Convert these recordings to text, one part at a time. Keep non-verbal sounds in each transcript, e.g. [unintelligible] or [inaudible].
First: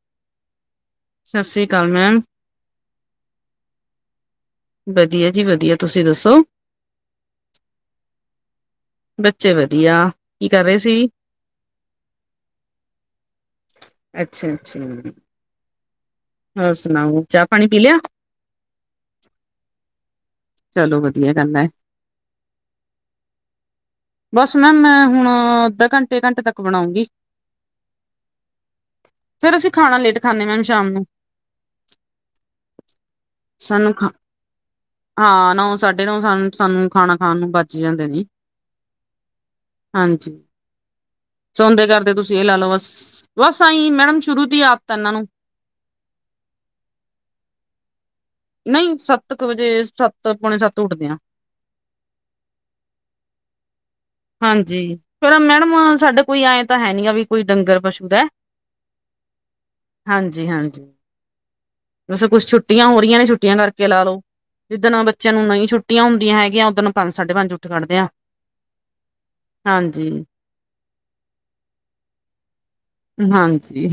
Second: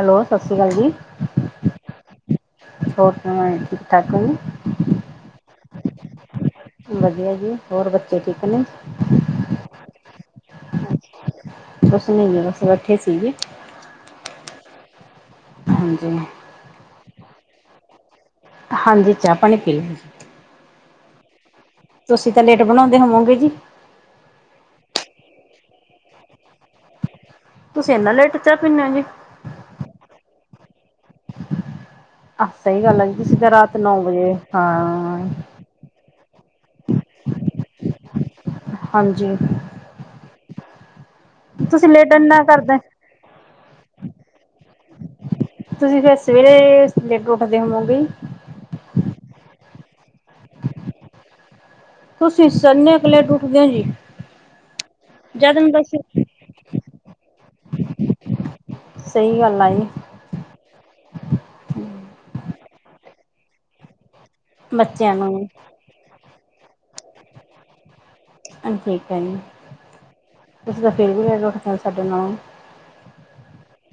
Hello ਸਾਸਰੀ ਕਾਲ ਜੀ। ਸਸਰੀ ਕਾਲ ਮੈਮ। ਹੋਰ ਸੁਣਾਏਂ ਠੀਕ ਠਾਕ ਵੀ। ਵਦੀਆ ਜੀ ਵਦੀਆ ਤੁਸੀਂ ਦੱਸੋ? ਵਦੀਆ ਜੀ ਹੋਰ ਬੱਚੇ ਠੀਕ ਨੇ। ਬੱਚੇ ਵਧੀਆ ਕੀ ਕਰ ਰੇ ਸੀ? ਕੁਛ ਨੀ ਬਸ ਬੈਠੀ ਸੀਗੀ। ਅੱਛਾ-ਅੱਛਾ ਈ‌। ਹਾਂਜੀ। ਹੋਰ ਸੁਣਾਓ ਚਾ ਪਾਣੀ ਪੀ ਲਿਆ। ਹਾਂਜੀ ਚਾ ਪਾਣੀ ਪੀ ਲੀ। ਚਲੋ ਵਦੀਆ ਗੱਲ ਐ। ਤੁਸੀਂ ਤਾਂ ਲੇਟ ਬਣਾਉਂਦੇ ਹੋਵੋਂਗੇ ਜੀ। ਬਸ ਮੈਮ ਮੈਂ ਹੁਣ ਅੱਧਾ ਘੰਟੇ, ਘੰਟੇ ਤੱਕ ਬਣਾਉਂਗੀ। ਤੁਸੀਂ ਏਨਾ ਲੇਟ ਚਾਅ ਪੀਂਨੇ ਓ ਜੀ? ਫੇਰ ਅਸੀਂ ਖਾਣਾ ਲੇਟ ਖਾਂਨੇ ਮੈਮ ਸ਼ਾਮ ਨੂੰ। ਆਹ ਸਹੀ ਗੱਲ ਆ। ਤੁਸੀਂ ਤਾਂ ਰਾਤ ਸਾਨੂੰ ਨੌ ਖਾ ਵਜੇ ਹਾਂ ਹਾਂ, ਨੌ ਸਾਠ- ਸ ਸਾਨੂੰ ਖਾਣਾ ਖਾਣ ਨੂੰ ਬਚ ਜਾਂਦੇ ਨੇ। ਹਾਂਜੀ। ਹਾਂਜੀ। ਸੌਂਦੇ ਲੇਟ ਕਰਦੇ ਤੁਸੀਂ ਇੰਨਾ ਇਹ ਲਾ ਲਓ ਕਰਦੇ। ਬਸ, ਬਸ ਆਈ ਮੈਡਮ ਸ਼ੁਰੂ ਦੀ ਆਦਤ ਇਹਨਾਂ ਨੂੰ ਤੁਸੀਂ ਫਿਰ ਸਵੇਰੇ ਲੇਟ ਉੱਠਦੇ ਹੋਵੋਗੇ? ਨਹੀਂ ਸੱਤ ਕੁ ਵਜੇ, ਸੱਤ ਪੌਣੇ ਸੱਤ ਉੱਠਦੇ ਆ। ਤੁਸੀਂ ਸੰ ਇਨੀ ਲੇਟ ੳਟਦੇ ਹੋ ਜੀ? ਹਾਂਜੀ, ਫਿਰ ਜਦ ਨੂੰ ਮੈਡਮ ਦੱਸ ਸਾਡਾ ਕੋਈ ਐਂ ਤਾਂ ਹੈ ਨੀ ਆ ਵੀ ਕੋਈ ਡੰਗਰ, ਪਸੂ ਦਾ। ਸਹੀ ਗੱਲ ਆ ਜੀ। ਹਾਂਜੀ ਹਾਂਜੀ, ਵੈਸੇ ਕੁਛ ਛੁੱਟੀਆਂ ਹੋ ਰਹੀਆਂ ਨੇ ਛੁੱਟੀਆਂ ਕਰਕੇ ਲਾ ਲਓ। ਜਿੱਦਣ ਬੱਚਿਆਂ ਨੂੰ ਨਵ ਛੁੱਟੀਆਂ ਹੁੰਦੀਆਂ ਹੈਗੀਆਂ, ਉੱਦਰ ਨਾਲ ਪੰਜ ਸਾਢੇ ਪੰਜ ਉੱਠ ਕੱਢਦੇ ਆ। ਹਾਂ ਠੀਕ ਹੈ ਜੀ, ਹਾਂਜੀ। ਤੁਸੀਂ ਤਾਂ ਫਿਰ ਵੀ ਐਡਰੱਸ ਸਾਡੇ ਨਾਲੋਂ। ਹਾਂਜੀ।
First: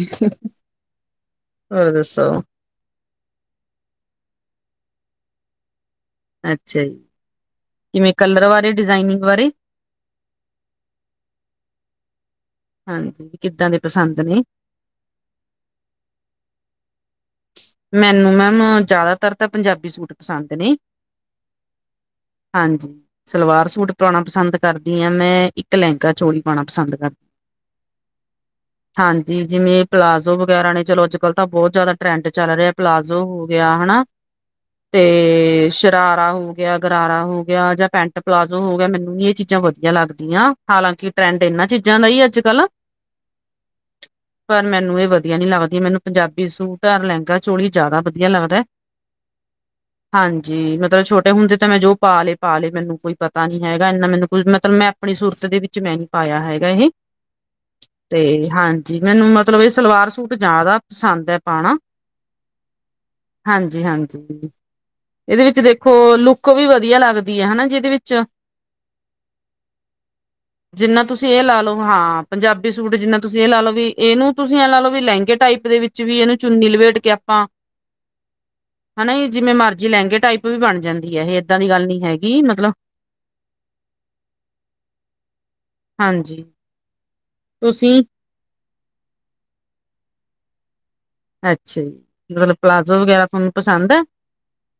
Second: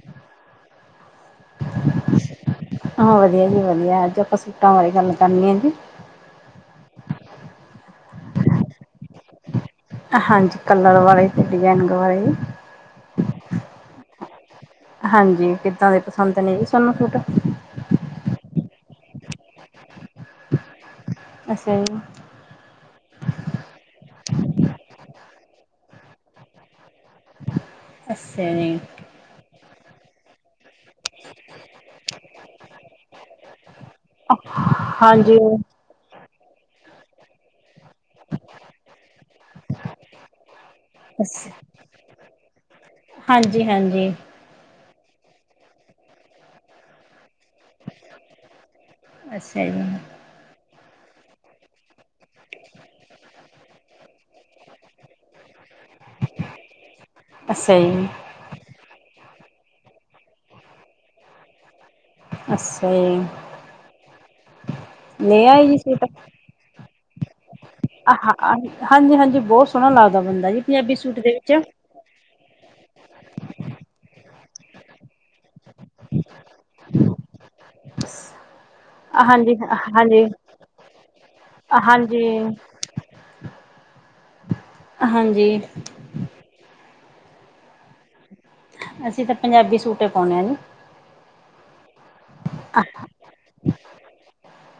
ਹੋਰ ਦੱਸੋ? ਹਾਂ ਵਧੀਆ ਜੀ ਵਧੀਆ, ਅੱਜ ਆਪਾਂ ਸੂਟਾਂ ਬਾਰੇ ਗੱਲ ਕਰਨੀ ਆ ਜੀ। ਅੱਛਾ ਜੀ, ਕਿਵੇਂ ਕਲਰ ਬਾਰੇ, ਡਿਜ਼ਾਇਨਿੰਗ ਬਾਰੇ? ਹਾਂਜੀ, ਕਲਰ ਬਾਰੇ ਤੇ ਡਿਜ਼ਾਇਨਗ ਬਾਰੇ। ਹਾਂਜੀ, ਕਿੱਦਾਂ ਦੇ ਪਸੰਦ ਨੇ? ਹਾਂਜੀ ਕਿੱਦਾਂ ਦੇ ਪਸੰਦ ਨੇ ਜੀ ਸਾਨੂੰ ਸੂਟ? ਮੈਨੂੰ ਨ ਜਿਆਦਾਤਰ ਤਾਂ, ਪੰਜਾਬੀ ਸੂਟ ਪਸੰਦ ਨੇ। ਅੱਛਾ ਜੀ। ਹਾਂਜੀ। ਸਲਵਾਰ ਸੂਟ ਪਾਉਣਾ ਪਸੰਦ ਕਰਦੀ ਹਾਂ ਮੈਂ, ਇੱਕ ਲਹਿੰਗਾ ਚੋਲੀ ਪਾਉਣਾ ਪਸੰਦ ਕਰਦੀ। ਅੱਛਾ ਜੀ। ਹਾਂਜੀ, ਜਿਵੇਂ ਪਲਾਜ਼ੋ ਵਗੈਰਾ ਨੇ, ਚਲੋ ਅੱਜ ਕੱਲ੍ਹ ਤਾਂ ਬਹੁਤ ਜ਼ਿਆਦਾ ਟਰੈਂਡ ਚੱਲ ਰਿਹਾ, ਪਲਾਜ਼ੋ ਹੋ ਗਿਆ, ਹਨਾ ਹਾਂਜੀ ਤੇ ਸ਼ਰਾਰਾ ਹੋ ਗਿਆ, ਗਰਾਰਾ ਹੋ ਗਿਆ, ਜਾਂ ਪੈਂਟ ਪਲਾਜੋ ਹੋ ਗਿਆ, ਮੈਨੂੰ ਨੀ ਇਹ ਚੀਜ਼ਾਂ ਵਧੀਆ ਲੱਗਦੀਆਂ। ਹਾਲਾਂਕਿ, ਟਰੈਂਡ ਅੱਛਾ ਇਹਨਾਂ ਚੀਜ਼ਾਂ ਦਾ ਹੀ ਅੱਜ ਕੱਲ। ਹਾਂਜੀ ਹਾਂਜੀ ਪਰ ਮੈਨੂੰ ਇਹ ਵਧੀਆ ਨੀ ਲੱਗਦੀਆਂ। ਮੈਨੂੰ ਪੰਜਾਬੀ ਸੂਟ, ਲਹਿੰਗਾ ਚੋਲੀ ਜ਼ਿਆਦਾ ਵਧੀਆ ਲੱਗਦਾ। ਅੱਛਾ ਜੀ। ਹਾਂਜੀ, ਮਤਲਬ ਛੋਟੇ ਹੁੰਦੇ ਤਾਂ ਮੈਂ ਜੋ ਪਾ ਲਏ ਪਾ ਲਏ, ਮੈਨੂੰ ਕੋਈ ਪਤਾ ਨੀ ਹੈਗਾ ਇੰਨਾ, ਮੈਨੂੰ ਕੁੱਝ ਮਤਲਬ ਮੈਂ ਆਪਣੀ ਸੂਰਤ ਦੇ ਵਿੱਚ ਮੈਂ ਨਹੀਂ ਪਾਇਆ ਹੈਗਾ ਇਹ, ਅੱਛਾ ਜੀ ਤੇ ਹਾਂ ਜੀ ਮੈਨੂੰ ਮਤਲਬ, ਇਹ ਸਲਵਾਰ ਸੂਟ ਜ਼ਿਆਦਾ ਪਸੰਦ ਹੈ ਪਾਉਣਾ। ਅੱਛਾ ਜੀ। ਹਾਂਜੀ, ਹਾਂਜੀ। ਇਹਦੇ ਲੈ ਵਿੱਚ ਆਏ ਜੀ ਸੂਟ ਦੇਖੋ, ਲੁੱਕ ਵੀ ਵਧੀਆ ਲੱਗਦੀ ਹੈ ਹਨਾ ਜੀ ਇਹਦੇ ਵਿੱਚ। ਹਾਂਜੀ ਹਾਂਜੀ ਬਹੁਤ ਸੋਹਣਾ ਲੱਗਦਾ ਬੰਦਾ ਜੀ ਪੰਜਾਬੀ ਜਿੰਨਾ ਸੂਟ ਤੁਸੀਂ ਦੇ ਇਹ ਲਾ ਵਿੱਚ ਲਓ, ਹਾਂ। ਪੰਜਾਬੀ ਸੂਟ ਜਿੰਨਾ ਤੁਸੀਂ ਇਹ ਲਾ ਲਓ ਵੀ, ਇਹਨੂੰ ਤੁਸੀਂ ਇਹ ਲਾ ਲ ਲੋ ਵੀ, ਲਹਿੰਗੇ ਟਾਈਪ ਦੇ ਵਿੱਚ ਵੀ ਇਹਨੂੰ ਚੁੰਨੀ ਲਵੇੇਟ ਕੇ ਆਪਾਂ ਹਨਾ ਜਿਵੇਂ ਹਾਂਜੀ ਮਰਜੀੀ ਲਹਿੰਗੇ ਹਾਂਜੀ ਟਾਈਪ ਵੀ ਬਣ ਜਾਂਦੀ ਹੈ ਇਹ, ਏਦਾਂ ਦੀ ਗੱਲ ਨੀ ਹਾਂਜੀ ਹੈਗੀ ਮਤਲਬ ਹਾਂਜੀ। ਹਾਂਜੀ, ਤੁਸੀਂ ਅਸੀਂ ਤਾਂ ਪੰਜਾਬੀ ਸੂਟ ਪਾਉਨੇ ਹਾਂ ਨੀ। ਅੱਛਾ ਜੀ, ਮਤਲਬ ਪਲਾਜ਼ੋ ਵਗੈਰਾ ਤੁਹਾਨੂੰ ਪਸੰਦ ਹੈ?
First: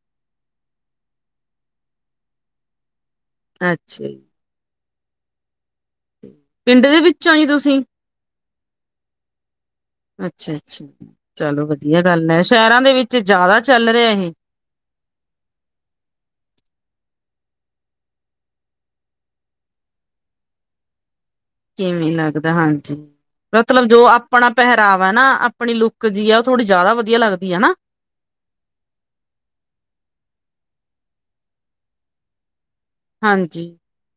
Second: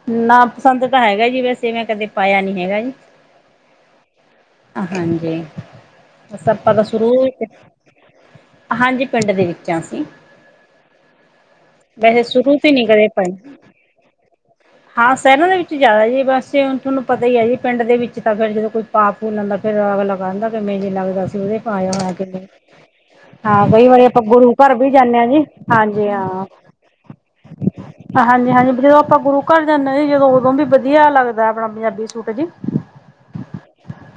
ਨਾ, ਪਸੰਦ ਤਾਂ ਹੈਗਾ ਜੀ, ਵੈਸੇ ਮੈਂ ਕਦੇ ਪਾਇਆ ਨੀ ਹੈਗਾ ਜੀ। ਅੱਛਾ ਜੀ। ਹਾਂਜੀ। ਬਸ ਆਪਾਂ ਤਾਂ ਪਿੰਡ ਦੇ ਸ਼ੁਰੂ, ਵਿੱਚੋਂ ਜੀ ਤੁਸੀਂ ਹਾਂਜੀ, ਪਿੰਡ ਦੇ ਵਿੱਚ ਹਾਂ ਅਸੀਂ। ਅੱਛਾ-ਅੱਛਾ, ਚਲੋ ਵਧੀਆ ਵੈਸੇ ਗੱਲ ਐ, ਸ਼ੁਰੂ ਤੇ ਸ਼ਹਿਰਾਂ ਨੀ ਦੇ ਕਦੇ ਵਿੱਚ ਪਾਈ ਜ਼ਿਆਦਾ ਚੱਲ ਰਿਹਾ ਇਹ। ਹਾਂ, ਸੈਰਾਂ ਦੇ ਵਿੱਚ ਜਾਇਦਾ ਜੀ ਬਸ ਏ, ਹੁਣ ਥੁਨੂੰ ਪਤਾ ਹੀ ਐ ਜੀ ਪਿੰਡ ਦੇ ਵਿੱਚ ਤਾਂ ਫੇਰ ਜਦੋਂ ਕੋਈ ਪਾਪ ਫੂਲਣ ਦਾ ਤੇ ਫਿਰ ਆਗ ਲਗਾੰਦੈ ਨੇ ਫੇਰ ਮੇਰੇ ਲਗਦਾ ਸੀ ਉਦੇ ਪਾਯਾ ਕਿਵੇਂ ਹੋਆ ਕਿਦੇ। ਲੱਗਦਾ ਹਾਂਜੀ ਹਾਂ, ਮਤਲਬ ਬਈ ਜੋ ਵਰੇ ਅਪਾਂ ਆਪਣਾ ਗੁਰੂ ਘਰ ਵੀ ਜਾਂਨੇ ਆਂ ਜੀ, ਹਾਂਜੀ ਹਾਂ। ਜਾਦਾ ਵਧੀਆ ਲੱਗਦੀ ਐ ਨਾ। ਹਾਂਜੀ-ਹਾਂਜੀ, ਬ ਜਦੋ ਅਪਾਂ ਗੁਰੂ ਘਰ ਜਾਂਨੇ ਆ ਜੀ ਜਦੋਂ ਓਦੋਂ ਬੀ ਬਧੀਆ ਲੱਗਦੈ ਅਪਣਾ ਪੰਜਾਬੀ ਸੂਟ ਜੀ। ਹਾਂਜੀ,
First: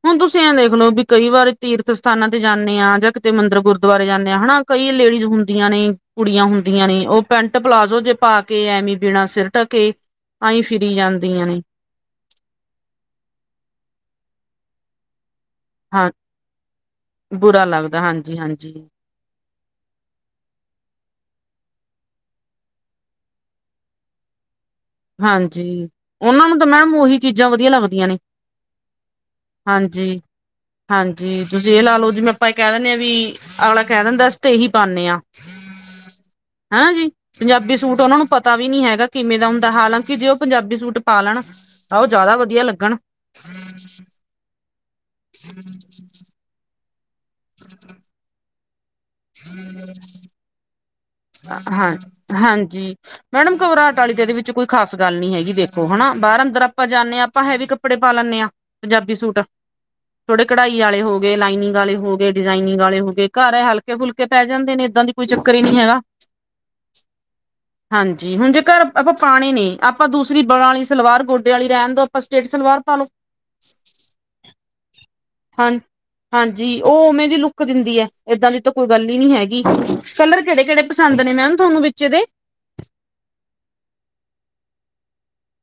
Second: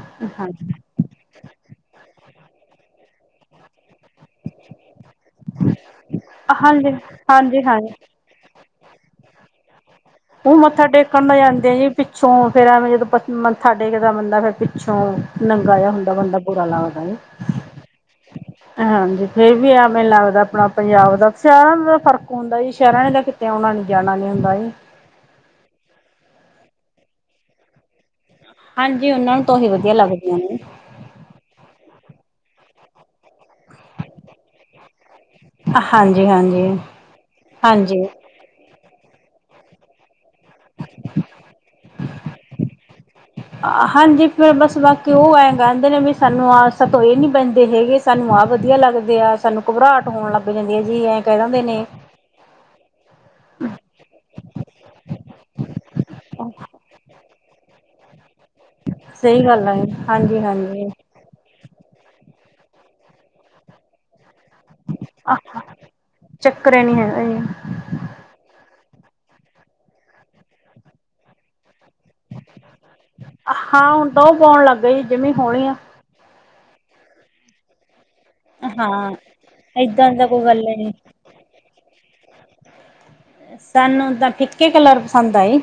ਹੁਣ ਤੁਸੀਂ ਐਂ ਹਾਂਜੀ ਦੇਖ ਲੋ ਬੀ ਕਈ ਵਾਰ ਤੀਰਥ ਸਥਾਨਾਂ ਤੇ ਜਾਂਣੇ ਆਂ ਜਾਂ ਕਿਤੇ ਮੰਦਰ, ਗੁਰਦੁਆਰੇ ਜਾਂਣੇ ਆਂ ਹਨਾ, ਕਈ ਲੇਡੀਜ਼ ਹੁੰਦੀਆਂ ਨੇ ਕੁੜੀਆਂ ਹੁੰਦੀਆਂ ਹਾਂਜੀ ਨੇ, ਓਹ ਪੈਂਟ, ਹਾਂਜੀ ਹਾਂਜੀ ਪਲਾਜ਼ੋ ਜੇ ਪਾ ਕੇ ਐਵੇ ਬਿਨਾਂ ਸਿਰ ਟਕੇ ਹੁਣ ਮੱਥਾ ਟੇਕਣ ਲਈ ਆੰਦੇ ਆ ਜੀ ਪਿੱਛੋਂ ਫੇਰ ਐਵੇਂ ਜਦੋਂ ਮੱਥਾ ਟੇਕਦਾ ਬੰਦਾ ਫੇਰ ਪਿੱਛੋਂ ਨੰਗਾ ਜਾ ਹਾਂ ਹੁੰਦਾ ਬੰਦਾ ਬੁਰਾ ਲੱਗਦਾ ਏ, ਬੁਰਾ ਲੱਗਦਾ ਹਾਂਜੀ ਏ ਹਾਂਜੀ। ਫੇਰ ਵੀ ਆ ਮੈਨੂੰ ਲੱਗਦੈ ਅਪਣਾ ਪੰਜਾਬ ਦਾ ਸੈ਼ਰਾਂ ਦਾ ਤਾਂ ਫਰਕ ਹੁੰਦੈ ਜੀ, ਸੈ਼ਰਾਂ ਨੇ ਤਾਂ ਕਿਤੇ ਆਉਣਾ ਨੀ ਜਾਣਾ ਨੀ ਹੁੰਦਾ ਜੀ। ਹਾਂਜੀ, ਓਨਾਂ ਨੂੰ ਤਾਂ ਮੈਮ ਓਹੀ ਚੀਜ਼ਾਂ ਵਧੀਆ ਲੱਗਦੀਆਂ ਨੇ। ਹਾਂਜੀ, ਉਨਾਂ ਨੂੰ ਤਾ ਉਹੀ ਵਧੀਆ ਹਾਂਜੀ ਲੱਗਦੀਆਂ ਨੇ। ਹਾਂਜੀ, ਤੁਸੀਂ ਏਹ ਲਾ ਲੋ ਜਿਵੇਂ ਆਪਾਂ ਏਹ ਕੈ ਦਿੰਣੇ ਆਂ ਵੀ ਅਗਲਾ ਕੈਹ ਦਿੰਦਾ ਅਸ ਤੇ ਏਹੀ ਪਾਣੇ ਆਂ। ਹਾਂਜੀ-ਹਾਂਜੀ, ਹੈਂਨਾ ਜੀ, ਪੰਜਾਬੀ ਸੂਟ ਹਾਂਜੀ। ਹਾਂਜੀ ਓਨਾ ਨੂੰ ਪਤ ਤਾ ਵੀ ਨੀ ਹੈਗਾ ਕਿਵੇਂ ਦਾ ਹੁੰਦਾ, ਹਾਲਾਂਕਿ ਜੇ ਓਹ ਪੰਜਾਬੀ ਸੂਟ ਪਾ ਲੈਣ ਤਾਂ ਓਹ ਜਾਦਾ ਵਧੀਆ ਲੱਗਣ। ਹਾਂਜੀ, ਫਿਰ ਓ ਬਸ ਬਾਕੀ ਓ ਐ ਗੰਦ ਨੇ ਵੀ ਸਾਨੂੰ ਆਸ ਤੋਂ ਇਹ ਨੀ ਪੈਂਦੇ ਹੈਗੇ ਸਾਨੂੰ ਆਹ ਵਧੀਆ ਲੱਗਦੇ ਆ, ਸਾਨੂੰ ਘਬਰਾਟ ਹੋਣ ਲੱਗ ਜਾਂਦੀ ਐ ਜੀ, ਐਂ ਕੈਹ ਦਿੰਦੇ ਨੇ। ਹਾਂ ਹਾਂਜੀ, ਮੈਡਮ ਘਬਰਾਟ ਆਲੀ ਤੇ ਐਦੇ ਵਿੱਚ ਕੋਈ ਖਾਸ ਗੱਲ ਨੀ ਹੈਗੀ, ਦੇਖ ਖੋ ਹੈਨਾ ਬਾਰ ਅੰਦਰ ਆਪਾਂ ਜਾਂਨੇ ਆਂ, ਆਪਾਂ ਹੈਵੀ ਕੱਪੜੇ ਪਾ ਲੈਂਣੇ ਆਂ। ਪੰਜਾਬੀ ਸੂਟ, ਸਹੀ ਗੱਲ ਹੈ ਥੋੜੇ ਕਢਾਈ ਹਾਂਜੀ-ਹਾਂਜੀ ਆਲੇ ਹੋ ਗ ਗੇ, ਲਾਈਨਿੰਗ ਆਲੇ ਹੋ ਗੇ, ਡਿਜ਼ਾਇਨਿੰਗ ਆਲੇ ਹੋ ਗੇ। ਘਰ ਐ ਹਲਕੇ-ਫੁਲਕੇ ਪੈ ਜਾਂਦੇ ਨੇ ਏਦਾਂ ਦੀ ਕੋਈ ਚੱਕਰ ਹੀ ਨੀ ਹੈਗਾ। ਚੱਕਰ ਨੀ ਹੈਗਾ ਜੀ ਹਾਂਜੀ, ਹੁਣ ਜੇ ਘਰ ਅਪਾਂ ਪਾਣੇ ਨੇ ਆਪਾਂ ਦੂਸਰੀ ਬਲਾਂ ਆਲੀ ਸਲਵਾਰ ਗੋਡੇ ਆਲੀ ਰੈਣ ਦੋ, ਅਪਾਂ ਸਟੇਟ ਸਲਵਾਰ ਪਾਲੋ। ਹਾਂ, ਹੁਣ ਦੋ ਪੋਣ ਲੱਗ ਗਏ ਜਿਮੀਂ ਹੋਨੀ ਹਾਂ ਐ। ਹਾਂਜੀ, ਓਹ ਉਮੇਂ ਦੀ ਲੁੱਕ ਦਿੰਦੀ ਐ। ਏਦਾਂ ਦੀ ਤਾਂ ਕੋਈ ਗੱਲ ਹਾਂ ਈ ਨੀ ਹੈਗੀ, ਏਦਾਂ ਦਾ ਕਲਰ ਕੋਈ ਗੱਲ ਕੇੜੇ-ਕੇੜੇ ਨੀ ਪਸੰਦ ਨੇ ਮੈਮ ਤੁਹਾਨ ਵਿਚ ਇਦੇ? ਸਾਨੂੰ ਤਾਂ ਫਿੱਕੇ ਕਲਰ ਪਸੰਦ ਆਏ।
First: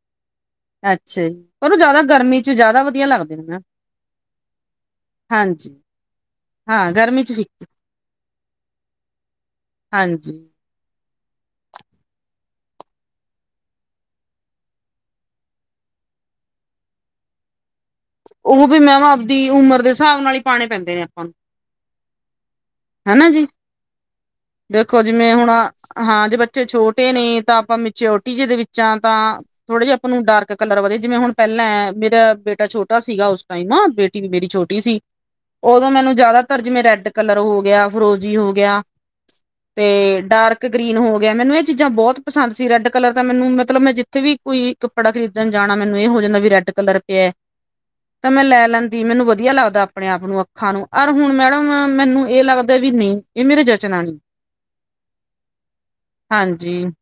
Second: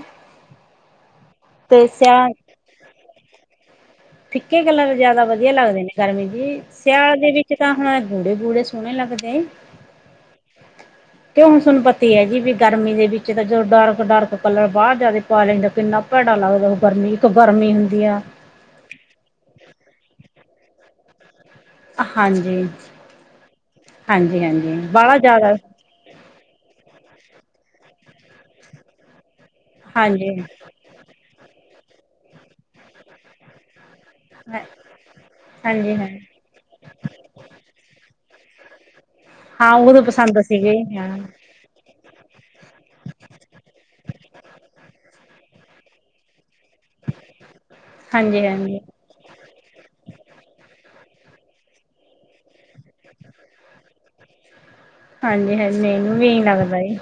ਅੱਛਾ ਜੀ, ਪਰ ਊ ਤੇ ਜਾਦਾ ਸਿਆ ਗਰਮੀ ਚ ਜਾਦਾ ਵਧੀਆ ਲੱਗਦੇ ਨਾ। ਫਿੱਕੇ ਕਲਰ ਜਾਦਾ ਵਧੀਆ ਲੱਗਦੇ ਨੇ ਗਰਮੀ ਜੀ। ਹਾਂ ਸਿਆਲ ਗਰਮੀ ਦੇ ਚ ਵਿੱਚ ਫਿੱਕੇ ਤਾਂ ਹਾਂ ਗੂੜੇ ਗੂੜੇ ਸੋਣੇ ਲੱਗਦੇ। ਹਾਂਜੀ। ਤੇ ਹੁਣ ਸੁਣ ਪਤੀ ਐ ਜੀ ਵੀ ਗਰਮੀ ਦੇ ਵਿੱਚ ਤਾਂ ਜਦੋਂ ਡਾਰਕ-ਡਾਰਕ ਕਲਰ ਬਾਰ ਜਾਵੇ ਪਾ ਲੈਂਦਾ ਕਿੰਨਾ ਪੈੜਾ ਲੱਗਦਾ ਉ ਗਰਮੀ ਇੱਕ ਗਰਮੀ ਹੁੰਦੀ ਆ। ਉਹ ਵੀ ਮੈਮ ਆਪਦੀ ਉਮਰ ਦੇ ਸਾਬ ਨਾਲ ਹੀ ਪਾਣੇ ਪੈਂਦੇ ਨੇ ਆਪਾਂ ਨੂੰ। ਅ ਹਾਂਜੀ। ਹਨਾ ਜੀ, ਹਾਂਜੀ ਹਾਂਜੀ ਦੇਖੋ ਬਾਹਲਾ ਜਿਵੇਂ ਹੁਣ ਜ਼ਿਆਦਾ ਆ ਹਾਂ ਜੇ ਬੱਚੇ ਛੋਟੇ ਨੇ, ਤਾਂ ਆਪਾਂ ਮਿਚਿਓਰਟੀ ਜਿਦੇ ਵਿੱਚਾਂ ਤਾਂ ਥੋੜਾ ਜੇ ਆਪਾਂ ਨੂੰ ਹਾਂਜੀ ਡਾਰਕ ਕਲਰ ਵਧੀਆ ਜਿਵੇਂ ਹੁਣ ਪੈਲਾਂ ਐ ਮੇਰਾ ਬੇਟਾ ਛੋਟਾ ਸੀਗਾ ਉਸ ਟਾਈਮ ਅ ਬੇ ਟੀ ਵੀ ਮੇਰੀ ਛੋਟੀ ਸੀ। ਓਦੋਂ ਹਾਂਜੀ ਮੈਨੂੰ ਹਾਂ ਜਾਦਾਤਰ ਜਿਵੇਂ ਰੈੱਡ ਕਲਰ ਹੋ ਗਯਾ ਫਰੋਜੀ ਹੋ ਗਯਾ ਹਾਂ ਉਦੋਂ ਤੇ ਪਸੰਦ ਡਾਰਕ ਸੀਗੇ ਗ੍ਰੀਨ ਹਾਂ ਹੋ ਗਯਾ ਤੇ ਮੈਨੂੰ ਐ ਚੀਜ਼ਾਂ ਬੋਹਤ ਪਸੰਦ ਸੀ। ਰੈੱਡ ਕਲਰ ਤਾ ਮੈਨੂੰ ਮਤਲਬ ਮੈਂ ਜਿੱਥੇ ਵੀ ਕੋਈ ਕੱਪੜਾ ਖਰੀਦਣ ਜਾਣਾ, ਮੈਨੂੰ ਏ ਹੋ ਜਾਂਦਾ ਵੀ ਰੈੱਡ ਕਲਰ ਪਯਾ ਤਾਂ ਮੈਂ ਹਾਂਜੀ ਲੈ ਹਾਂਜੀ ਲੈਂਦੀ, ਮੈਨੂੰ ਵਧੀਆ ਲੱਗਦਾ ਆਪਣੇ ਆਪ ਨੂੰ ਅੱਖਾਂ ਨੂੰ। ਅਰ ਹੁਣ ਮੈਡਮ ਮੈਨੂੰ ਏ ਲੱਗਦਾ ਵੀ ਨੀ ਏ ਮੇਰੇ ਜਚਨਾ ਨੀ। ਹਾਂਜੀ-ਹਾਂਜੀ, ਮੇਨੂੰ ਵੀ ਏਹੀ ਲੱਗਦਾ ਹਾਂਜੀ ਏ।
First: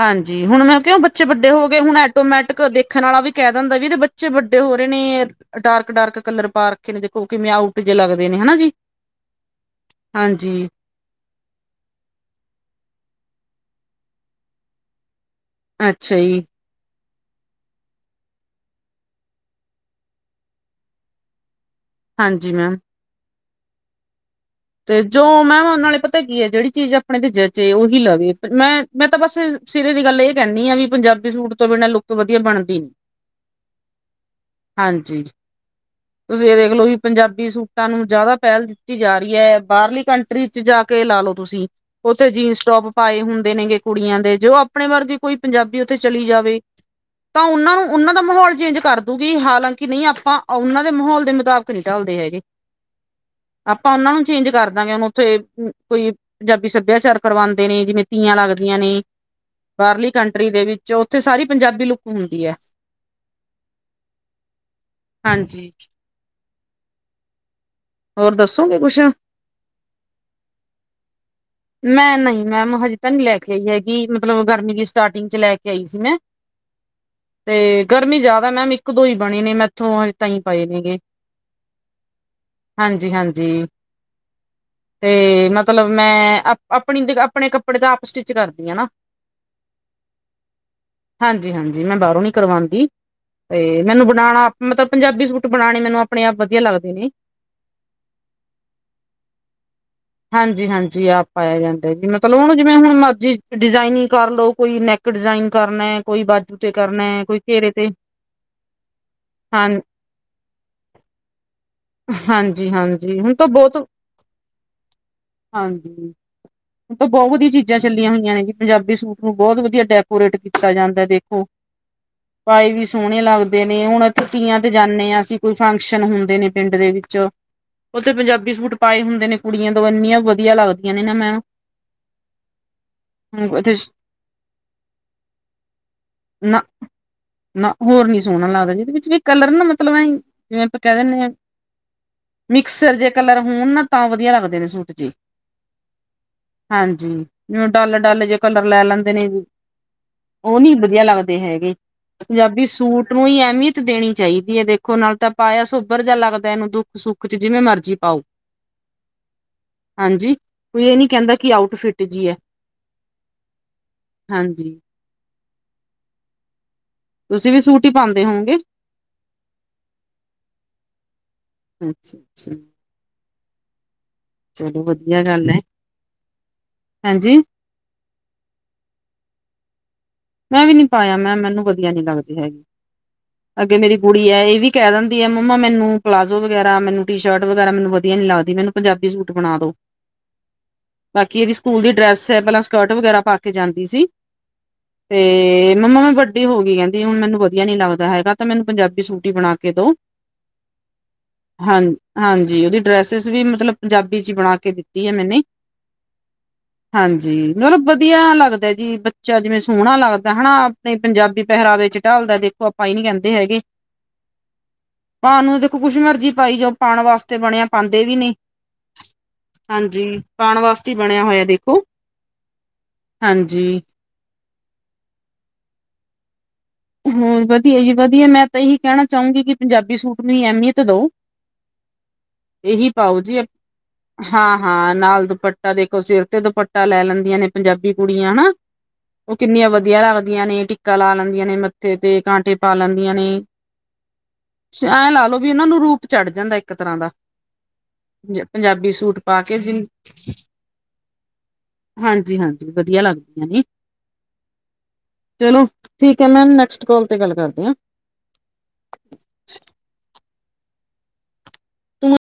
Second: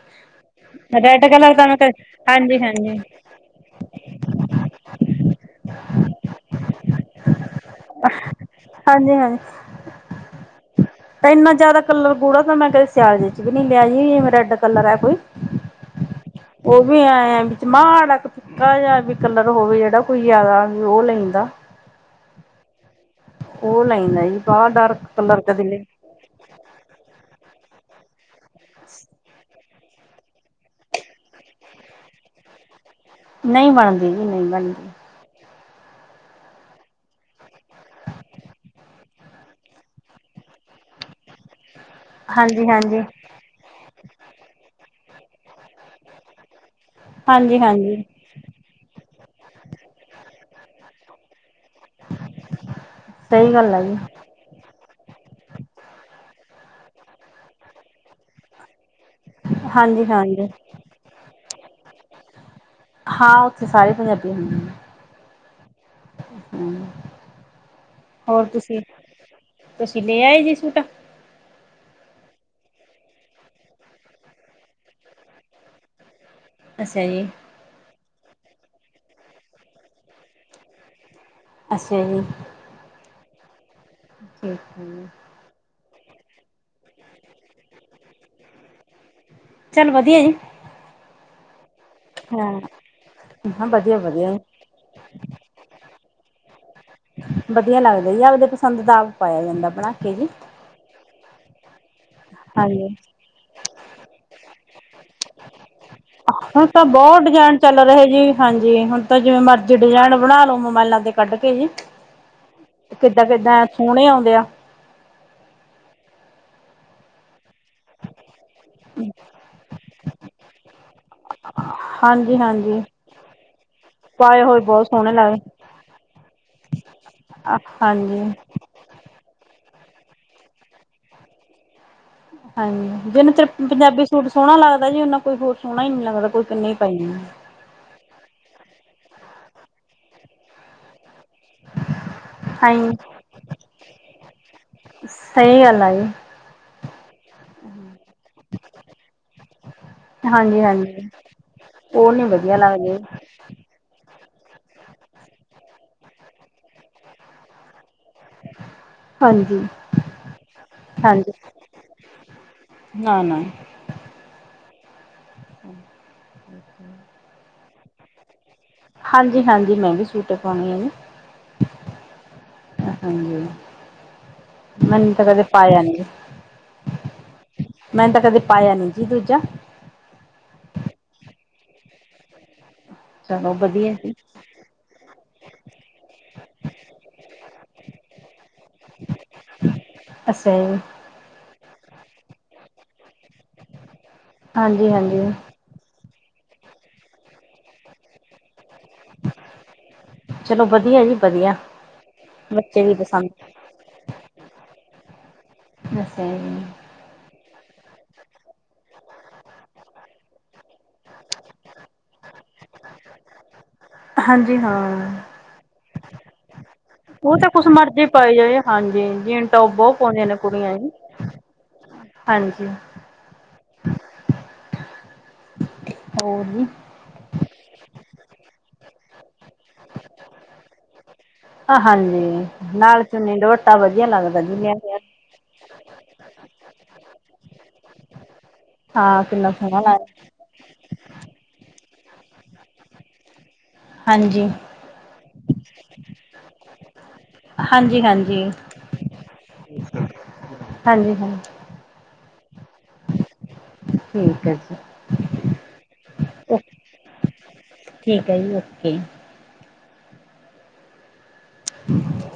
ਹਾਂਜੀ, ਹੁਣ ਮੈਂ ਕੇਹਾ ਬੱਚੇ ਰੈਡ ਵੱਡੇ ਕਲਰ ਹੋ ਤਾਂ ਮੈਂ ਗਏ ਕ ਹੁਣ ਹਾਂਜੀ ਐਟੋਮੈਟਿਕ ਹਾਂਜੀ ਦੇਖਣ ਆਲਾ ਵੀ ਕੈ ਦਿੰਦਾ ਵੀ ਇਦੇ ਬੱਚੇ ਵੱਡੇ ਹੋ ਰੇ ਨੇ ਡਾਰਕ-ਡਾਰਕ ਕਲਰ ਪਾ ਰ ਕਿਨੇ ਦੇਖੋ ਓ ਕਿਵੇਂ ਆਊਟ ਜੇ ਲੱਗਦੇ ਨੇ, ਹੈਨਾ ਜੀ। ਹਾਂਜੀ ਹਾਂਏ। ਹਾਂਜੀ। ਤਾਂ ਇੰਨਾ ਜ਼ਿਆਦਾ ਕਲਰ ਗੂੜਾ ਤਾਂ ਮੈਂ ਕਦੇ ਸਿਆਲ ਚ ਵੀ ਨੀ ਲਿਆ ਜਾਵੇ ਰੈਡ ਕਲਰ ਐ ਕੋਈ। ਅੱਛਾ ਈ। ਓ ਵੀ ਐ ਵਿੱਚ ਮਾੜਾ‌ ਕ ਕਾਜਾ ਵੀ ਕਲਰ ਹੋਵੇ ਜਿਹੜਾ ਕੋਈ ਜ਼ਿਆਦਾ ਵੀ ਓ ਲਈਂਦਾ। ਹਾਂਜੀ ਮੈਮ। ਓ ਲਾਈਨ ਆਈ। ਤੇ ਜੋ ਮੈਂਮ ਓ ਨਾਲੇ ਪਤਾ ਕੀ ਐ ਜੇੜੀ ਚੀਜ਼ ਅਪ ਣੇ ਦੇ ਜਚੇ ਓਹੀ ਲਵੇ ਮੈਂ ਮੈਂ ਤਾਂ ਬਸ ਸਿਰੇ ਦੀ ਗੱਲ ਏਹੀ ਕੈਣੀ ਹਾਂ ਵੀ ਪੰਜਾਬੀ ਸੂਟ ਤੋਂ ਬਿਨਾਂ ਲੁੱਕ ਵਧੀਆ ਬਣਦੀ ਨੀ। ਨਈ ਬਾਣਦੀ ਜੀ ਨਈ ਬਣਦੀ। ਹਾਂਜੀ ਤੁਸੀਂ ਇਹ ਦੇਖ ਲੋਂ ਵੀ ਪੰਜਾਬੀ ਸੂਟਾਂ ਨੂੰ ਜਾਦਾ ਪੈਲ ਦਿੱਤੀ ਜਾ ਰੀ ਯੇ ਬਾਰਲੀ ਕੰਟਰੀ ਚ ਜਾ ਕੇ ਲਾ ਲੋ ਤੁਸੀਂ ਉੱਥੇ ਹਾਂਜੀ ਜੀਨਸ-ਟੋਪ ਹਾਂਜੀ ਪਾਏ ਹੁੰਦੇ ਨੇਗੇ। ਕੁੜੀਆਂ ਦੇ ਜੋ ਆਪਣੇ ਵਰਗੀ ਕੋਈ ਪੰਜਾਬੀ ਓਥੇ ਚਲੀ ਜਾਵੇ। ਤਾਂ ਹਾਂਜੀ ਓਨਾਂ ਨੂੰ ਹਾਂਜੀ ਓਨਾਂ ਦਾ ਮਾਹੌਲ ਚੇਂਜ ਕਰ ਗੀ ਹਾਲਾਂਕਿ ਨਹੀਂ ਆਪਾਂ ਉਹਨਾਂ ਦੇ ਮਾਹੌਲ ਦੇ ਮੁਤਾਬਿਕ ਨਹੀਂ ਢਲਦੇ ਹੈਗੇ। ਸਈ ਗੱਲ ਐ। [unintelligible] ਚੇਂਜ ਕਰਦਾਂਗੇ ਓਨੂੰ ਉੱਥੇ ਕੋਈ ਪੰਜਾਬੀ ਸੱਭਿਆਚਾਰ ਕਰਵਾਂਦੇ ਨੇ ਜਿਵੇਂ ਤੀਆਂ ਲੱਗਦੀਆਂ ਨੇ। ਹਾਂਜੀ ਬਾਰਲੀ ਹਾਂਜੀ ਕੰਟਰੀ ਦੇ ਵਿੱਚ ਓਥੇ ਸਾਰੀ ਪੰਜਾਬੀ ਲੁੱਕ ਹੁੰਦੀ ਐ। ਹਾਂ ਓਥੇ ਸਾਰੇ ਪੰਜਾਬੀ ਹੁੰਦੇ ਨੇ। ਹਾਂਜੀ। ਹੋਰ ਦੱਸੋਗੇ ਤੁਸੀਂ, ਕੁਛ ਤੁਸੀਂ ਲੇ ਆਏ ਸੀ ਸੂਟ। ਮੈਂ ਨਹੀਂ ਮੈਮ ਹਜੇ ਤ ਨੀ ਲੈ ਕੇ ਆਈ ਹੈਗੀ ਮਤਲਬ ਗਰਮੀ ਦੀ ਸਟਾਰਟਿੰਗ ਚ ਲੈ ਕੇ ਆਈ ਸੀ ਮੈਂ। ਅੱਛਾ ਈ। ਤੇ ਗਰਮੀ ਜਾਦਾ ਮੈਮ ਇੱਕ-ਦੋ ਹੀ ਬਣੇ ਨੇ ਮੈਥੋਂ ਹਜੇ ਤਾਈ ਪਏ ਨੇਗੇ। ਅੱਛਾ ਜੀ। ਹਾਂਜੀ-ਹਾਂਜੀ ਠੀਕ ਹੈ ਜੀ ਤੇ ਮਤਲਬ ਮੈਂ ਆਪਣੀ ਆਪਣੇ ਕੱਪੜੇ ਦਾ ਆਪ ਸਟਿੱਚ ਕਰਦੀ ਆ ਨਾ। ਚੱਲ ਵਧੀਆ ਈ। ਹਾਂਜੀ-ਹਾਂਜੀ ਮੈਂ ਬਾਰੋਂ ਨੀ ਕਰਵਾਦੀ ਹਾਂ ਤੇ ਵਧੀਆ ਮੈਨੂੰ ਵਧੀਆ ਬਣਾਣਾ। ਮਤਲਬ ਪੰਜਾਬੀ ਸੂਟ ਬਣਾਣੇ ਮੈਨੂੰ ਆਪਣੇ ਆਪ ਵਧੀਆ ਲੱਗਦੇ ਨੇ। ਵਧੀਆ ਲੱਗਦਾ ਜੀ ਆਪਦੇ ਪਸੰਦ ਦਾ ਆਪ ਪਾਯਾ ਜਾਂਦਾ ਬਣਾ ਕੇ ਜੀ। ਹਾਂਜੀ-ਹਾਂਜੀ ਆਪ ਪਾਇਆ ਜਾਂਦਾ ਜੀ ਮਤਲਬ ਹੁਣ ਜਿਵੇਂ ਹਾਂਜੀ। ਹੁਣ ਮਰਜ਼ੀ ਡਿਜ਼ਾਇਨਿੰੰਗ ਕਰਲੋ ਕੋਈ ਨੈੱਕ ਡਿਜ਼ਾਇਨ ਕਰਨਾ। ਕੋਈ ਬਾਜੂ ਹੁਣ ਤੇ ਤਾਂ ਬੋ ਕਰਨਾ ਐ, ਕੋਈ ਡਿਜਾਇਨ ਘੇਰੇ ਚੱਲ ਤੇ ਰਹੇ ਜੀ ਹਾਂਜੀ ਹੁਣ ਤਾਂ ਜਿਵੇਂ ਹਾਂ ਮਰਜ਼ੀ ਡਿਜਾਇਨ ਬਣਾ ਲੋ ਮੋਬਾਇਲਾਂ ਤੇ। ਕੱਢ ਕੇ ਜੀ। ਹਾਂਜੀ, ਹਾਂਜੀ ਕਿੱਦਾਂ ਹੁਣ ਤਾਂ ਕਿੱਦਾਂ ਬੋਤ ਸੋਹਣੇ ਆਉਂਦੇ ਆ ਹਾਂਜੀ, ਹੁਣ ਤਾਂ ਬੋਹ ਵਧੀਆ ਚੀਜ਼ਾਂ ਚੱਲੀਆਂ ਹੋਈਆਂ ਨੇ ਜੀ। ਪੰਜਾਬੀ ਸੂਟ ਨੂੰ ਬਹੁਤ ਵਧੀਆ ਡੈਕੋਰੇਟ ਕੀਤਾ ਜਾਂਦਾ ਦੇਖੋ। ਹਾਂਜੀ, ਪਾਏ ਹਾਂਜੀ। ਵੀ ਸੋਹਣੇ ਲੱਗਦੇ ਨੇ ਹੁਣ ਏਥੇ ਪਾਏ ਤੀਆਂ ਹੋਏ ਤੇ ਬਹੁਤ ਜਾਣੇ ਸੋਹਣੇ ਆ ਅਸੀਂ ਲੱਗਦੇ ਕੋਈ ਫੰਕਸ਼ਨ ਹੁੰਦੇ ਨੇ ਪਿੰਡ ਦੇ ਵਿੱਚ ਉਥੇ ਹਾਂਜੀ। ਪੰਜਾਬੀ ਸੂਟ ਪਾਏ ਹੁੰਦੇ ਨੇ ਕੁੜੀਆਂ ਤੋਂ ਇੰਨੀਆਂ ਵਧੀਆ ਲੱਗਦੀਆਂ ਨੇ ਨਾ ਮੈਮ। ਹਾਂਜੀ, ਜਿਹਨੂੰ ਤੇ ਪੰਜਾਬੀ ਸੂਟ ਸੋਹਣਾ ਲੱਗਦਾ ਜੀ ਓਨਾ ਕੋਈ ਹੋਰ ਸੋਹਣਾ ਈ ਨੀ ਲੱਗਦਾ ਕੋਈ ਨਾ ਕਿੰਨਾ ਈ ਪਾਈ ਜਾਏ। ਨਾ ਹੋਰ ਨੀ ਸੋਹਣਾ ਲੱਗਦਾ ਜਿਹਦੇ ਵਿੱਚ ਵੀ ਕਲਰ ਨਾ ਮਤਲਬ ਐਈ ਜਿਵੇਂ ਆਪਾਂ ਕਹਿ ਦੀਨੇ ਆ। ਮਿਕਸਰ ਹਾਂਜੀ ਜੇ ਕਲਰ ਹੋਣ ਨਾ ਤਾਂ ਵਧੀਆ ਲੱਗਦੇ ਨੇ ਸੂਟ ਜੇ। ਸਈ ਗੱਲ ਆ ਜੀ। ਹਾਂਜੀ ਜਿਵੇਂ ਡੱਲ, ਡੱਲ ਜੇ ਕਲਰ ਲੈ ਲੈਂਦੇ ਨੇ ਓ ਹਾਂਜੀ ਨਹੀਂ ਵਧੀਆ ਹਾਂਜੀ ਲੱਗਦੇ ਹੈਗੇ ਉਹ ਨੀ ਵਧੀਆ ਪੰਜਾਬੀ ਲੱਗਦੇ ਸੂਟ ਨੂੰ ਈ ਅਹਿਮੀਅਤ ਦੇਣੀ ਚਾਹੀਦੀ ਐ ਦੇਖੋ ਨਾਲੇ ਤਾਂ ਪਾਇਆ ਸੋਬਰ ਜਾ ਲੱਗਦਾ ਇਹਨੂੰ ਦੁੱਖ ਸੁੱਖ ਚ ਜਿਵੇਂ ਮਰਜ਼ੀ ਪਾਓ। ਹਾਂਜੀ। ਹਾਂਜੀ ਕੋਈ ਏ ਨੀ ਹਾਂਜੀ ਕਹਿੰਦਾ। ਕੀ ਆਊਟ ਫਿਟ ਜੀ ਐ ਨਾ ਨਾ ਹਾਂਜੀ। [inaudible] ਤੁਸੀਂ ਵੀ ਸੂਟ ਈ ਪਾਂਦੇ ਹੋ ਗੇ। ਹਾਂਜੀ, ਹਾਂਜੀ ਮੈਂ ਵੀ ਸੂਟ ਏ ਪਾਉਣੀ ਆ ਜੀ। ਅੱਛਾ ਅੱਛਾ। ਹਾਂਜੀ, ਚਲੋ ਮੈਂਨੇ ਵਧੀਆ ਤਾਂ ਕਦੇ ਗੱਲ ਹੈ ਪਾਇਆ ਨੀ ਜੀ। ਹਾਂਜੀ ਮੈਂਨੇ ਤਾਂ ਕਦੇ ਪਾਇਆ ਨੀ ਜੀ ਦੂਜਾ। ਮੈਂ ਵੀ ਨੀ ਪਾਇਆ। ਮੈਮ ਮੈਨੂੰ ਵਧੀਆ ਨੀ ਲੱਗਦੀ ਹੈਗੀ। ਚਲੋ ਅੱਗੇ ਵਧੀਆ ਮੇਰੀ ਜੀ ਗੁੜੀਆਂ ਏ ਵੀ ਕਹਿ ਦਿੰਦੀ ਆ ਮੰਮਾ ਮੈਨੂੰ ਪਲਾਜ਼ੋ ਵਗੈਰਾ, ਮੈਨੂੰ ਟੀ ਸ਼ਰਟ ਵਗੈਰਾ, ਮੈਨੂੰ ਵਧੀਆ ਨੀ ਲੱਗਦੀ ਮੈਨੂੰ ਪੰਜਾਬੀ ਸੂਟ ਬਣਾ ਦੋ। ਅੱਛਾ ਜੀ ਬਾਕੀ ਇਹਦੀ ਸਕੂਲ ਦੀ ਡਰੈਸ ਐ ਪਹਿਲਾਂ ਸਕਰਟ ਵਗੈਰਾ ਪਾ ਕੇ ਜਾਂਦੀ ਸੀ। ਹਾਂਜੀ‌, ਹਾਂ ਤੇ ਮੰਮਾ ਮੈਂ ਵੱਡੀ ਹੋਗੀ ਕਹਿੰਦੀ ਹੁਣ ਮੈਨੂੰ ਵਧੀਆ ਨੀ ਲੱਗਦਾ ਹੈਗਾ। ਤਾਂ ਮੈਨੂੰ ਪੰਜਾਬੀ ਸੂਟ ਈ ਬਣਾ ਕੇ ਦੋ। ਚਲੋ ਵਧੀਆ ਜੀ ਵਧੀਆ। ਹਾਂ, ਹਾਂਜੀ ਉਹਦੀ ਬੱਚੇ ਡਰੈਸਿਸ ਪਸੰਦ ਵੀ ਮਤਲਬ ਪੰਜਾਬੀ ਚ ਈ ਬਣਾ ਕੇ ਦਿੱਤੀ ਆ ਮੈਨੇ। [unintelligible] ਹਾਂਜੀ, ਮਤਲਬ ਵਧੀਆ ਲੱਗਦਾ ਜੀ। ਬੱਚਾ ਜਿਵੇਂ ਸੋਹਣਾ ਲੱਗਦਾ ਹਨਾ। ਨਹੀਂ, ਪੰਜਾਬੀ ਪਹਿਰਾਵੇ ਚ ਢੱਲਦਾ ਦੇਖੋ ਆਪਾਂ ਏ ਨੀ ਕਹਿੰਦੇ ਹੈਗੇ। ਹਾਂਜੀ ਹਾਂ ਪਾਣ ਨੂੰ ਦੇਖੋ ਕੁਛ ਮਰਜ਼ੀ ਪਾਈ ਜਾਓ ਪਾਣ ਉਹ ਵਾਸਤੇ ਤਾਂ ਬਣਿਆ ਕੁਛ ਪਾਂਦੇ ਮਰਜ਼ੀ ਵੀ ਨੇ। ਪਾਈ ਜਾਏ ਹਾਂਜੀ ਜੀਨ ਟੋਪ ਬਹੁਤ ਹਾਂਜੀ, ਪਾਉਂਦੀਆਂ ਨੇ ਪਾਣ ਕੁੜੀਆਂ ਜੀ ਵਾਸਤੇ ਈ ਬਣਿਆ ਹੋਇਆ ਦੇਖੋ। ਹਾਂਜੀ, ਹਾਂਜੀ। ਹੋਰ ਜੀ ਹੋਰ ਵਧੀਆ ਜੀ ਵਧੀਆ। ਮੈਂ ਤਾਂ ਇਹੀ ਕਹਿਣਾ ਚਾਹੂੰਗੀ। ਕਿ ਪੰਜਾਬੀ ਸੂਟ ਨੂੰ ਈ ਅਹਿਮੀਅਤ ਦੋ। ਹਾਂਜੀ ਇਹੀ ਨਾਲ ਪਾਓ ਚੁੰਨੀ ਜੀ ਦੁਪੱਟਾ ਵਧੀਆ ਲੱਗਦਾ ਜੀ ਹਾਂ ਲਿਆ ਹਾਂ ਹੋਇਆ ਨਾਲ ਦੁਪੱਟਾ ਦੇਖੋ ਸਿਰ ਤੇ ਦੁਪੱਟਾ। ਟਾ ਲੈ ਲੈਂਦੀਆਂ ਨੇ ਪੰਜਾਬੀ ਕੁੜੀਆਂ ਹਨਾ। ਹਾਂ ਓ ਕਿੰਨਾ ਕਿੰਨੀਆਂ ਸੋਹਣਾ ਵਧੀਆ ਲੱਗਦਾ ਲੱਗਦੀਆਂ ਨੇ। ਟਿੱਕਾ ਲਾ ਲੈਂਦੀਆਂ ਨੇ ਮੱਥੇ ਤੇ ਕਾਂਟੇ ਪਾ ਲੈਂਦੀਆਂ ਨੇ। ਹਾਂਜੀ, ਐਂ ਲਾ ਲਓ ਵੀ ਉਹਨਾਂ ਨੂੰ ਰੂਪ ਚੜ੍ਹ ਜਾਂਦਾ ਇੱਕ ਤਰ੍ਹਾਂ ਦਾ। ਹਾਂਜੀ ਪੰ ਹਾਂਜੀ ਪੰਜਾਬੀ ਸੂਟ ਪਾ ਕੇ ਜਿੰਮ। ਹਾਂਜੀ ਹਾਂਜੀ ਹਾਂਜੀ, ਹਾਂਜੀ ਵਧੀਆ ਲੱਗਦੀਆਂ ਨੀ ਠੀਕ ਹੈ ਚਲੋ ਠੀਕ ਹੈ। ਮੈਮ ਜੀ ਕੋਲ ਤੇ ਗੱਲ ਕਰਦੇ ਹਾਂ। ਠੀਕ ਹੈ ਜੀ ਓਕੇ। [inaudible]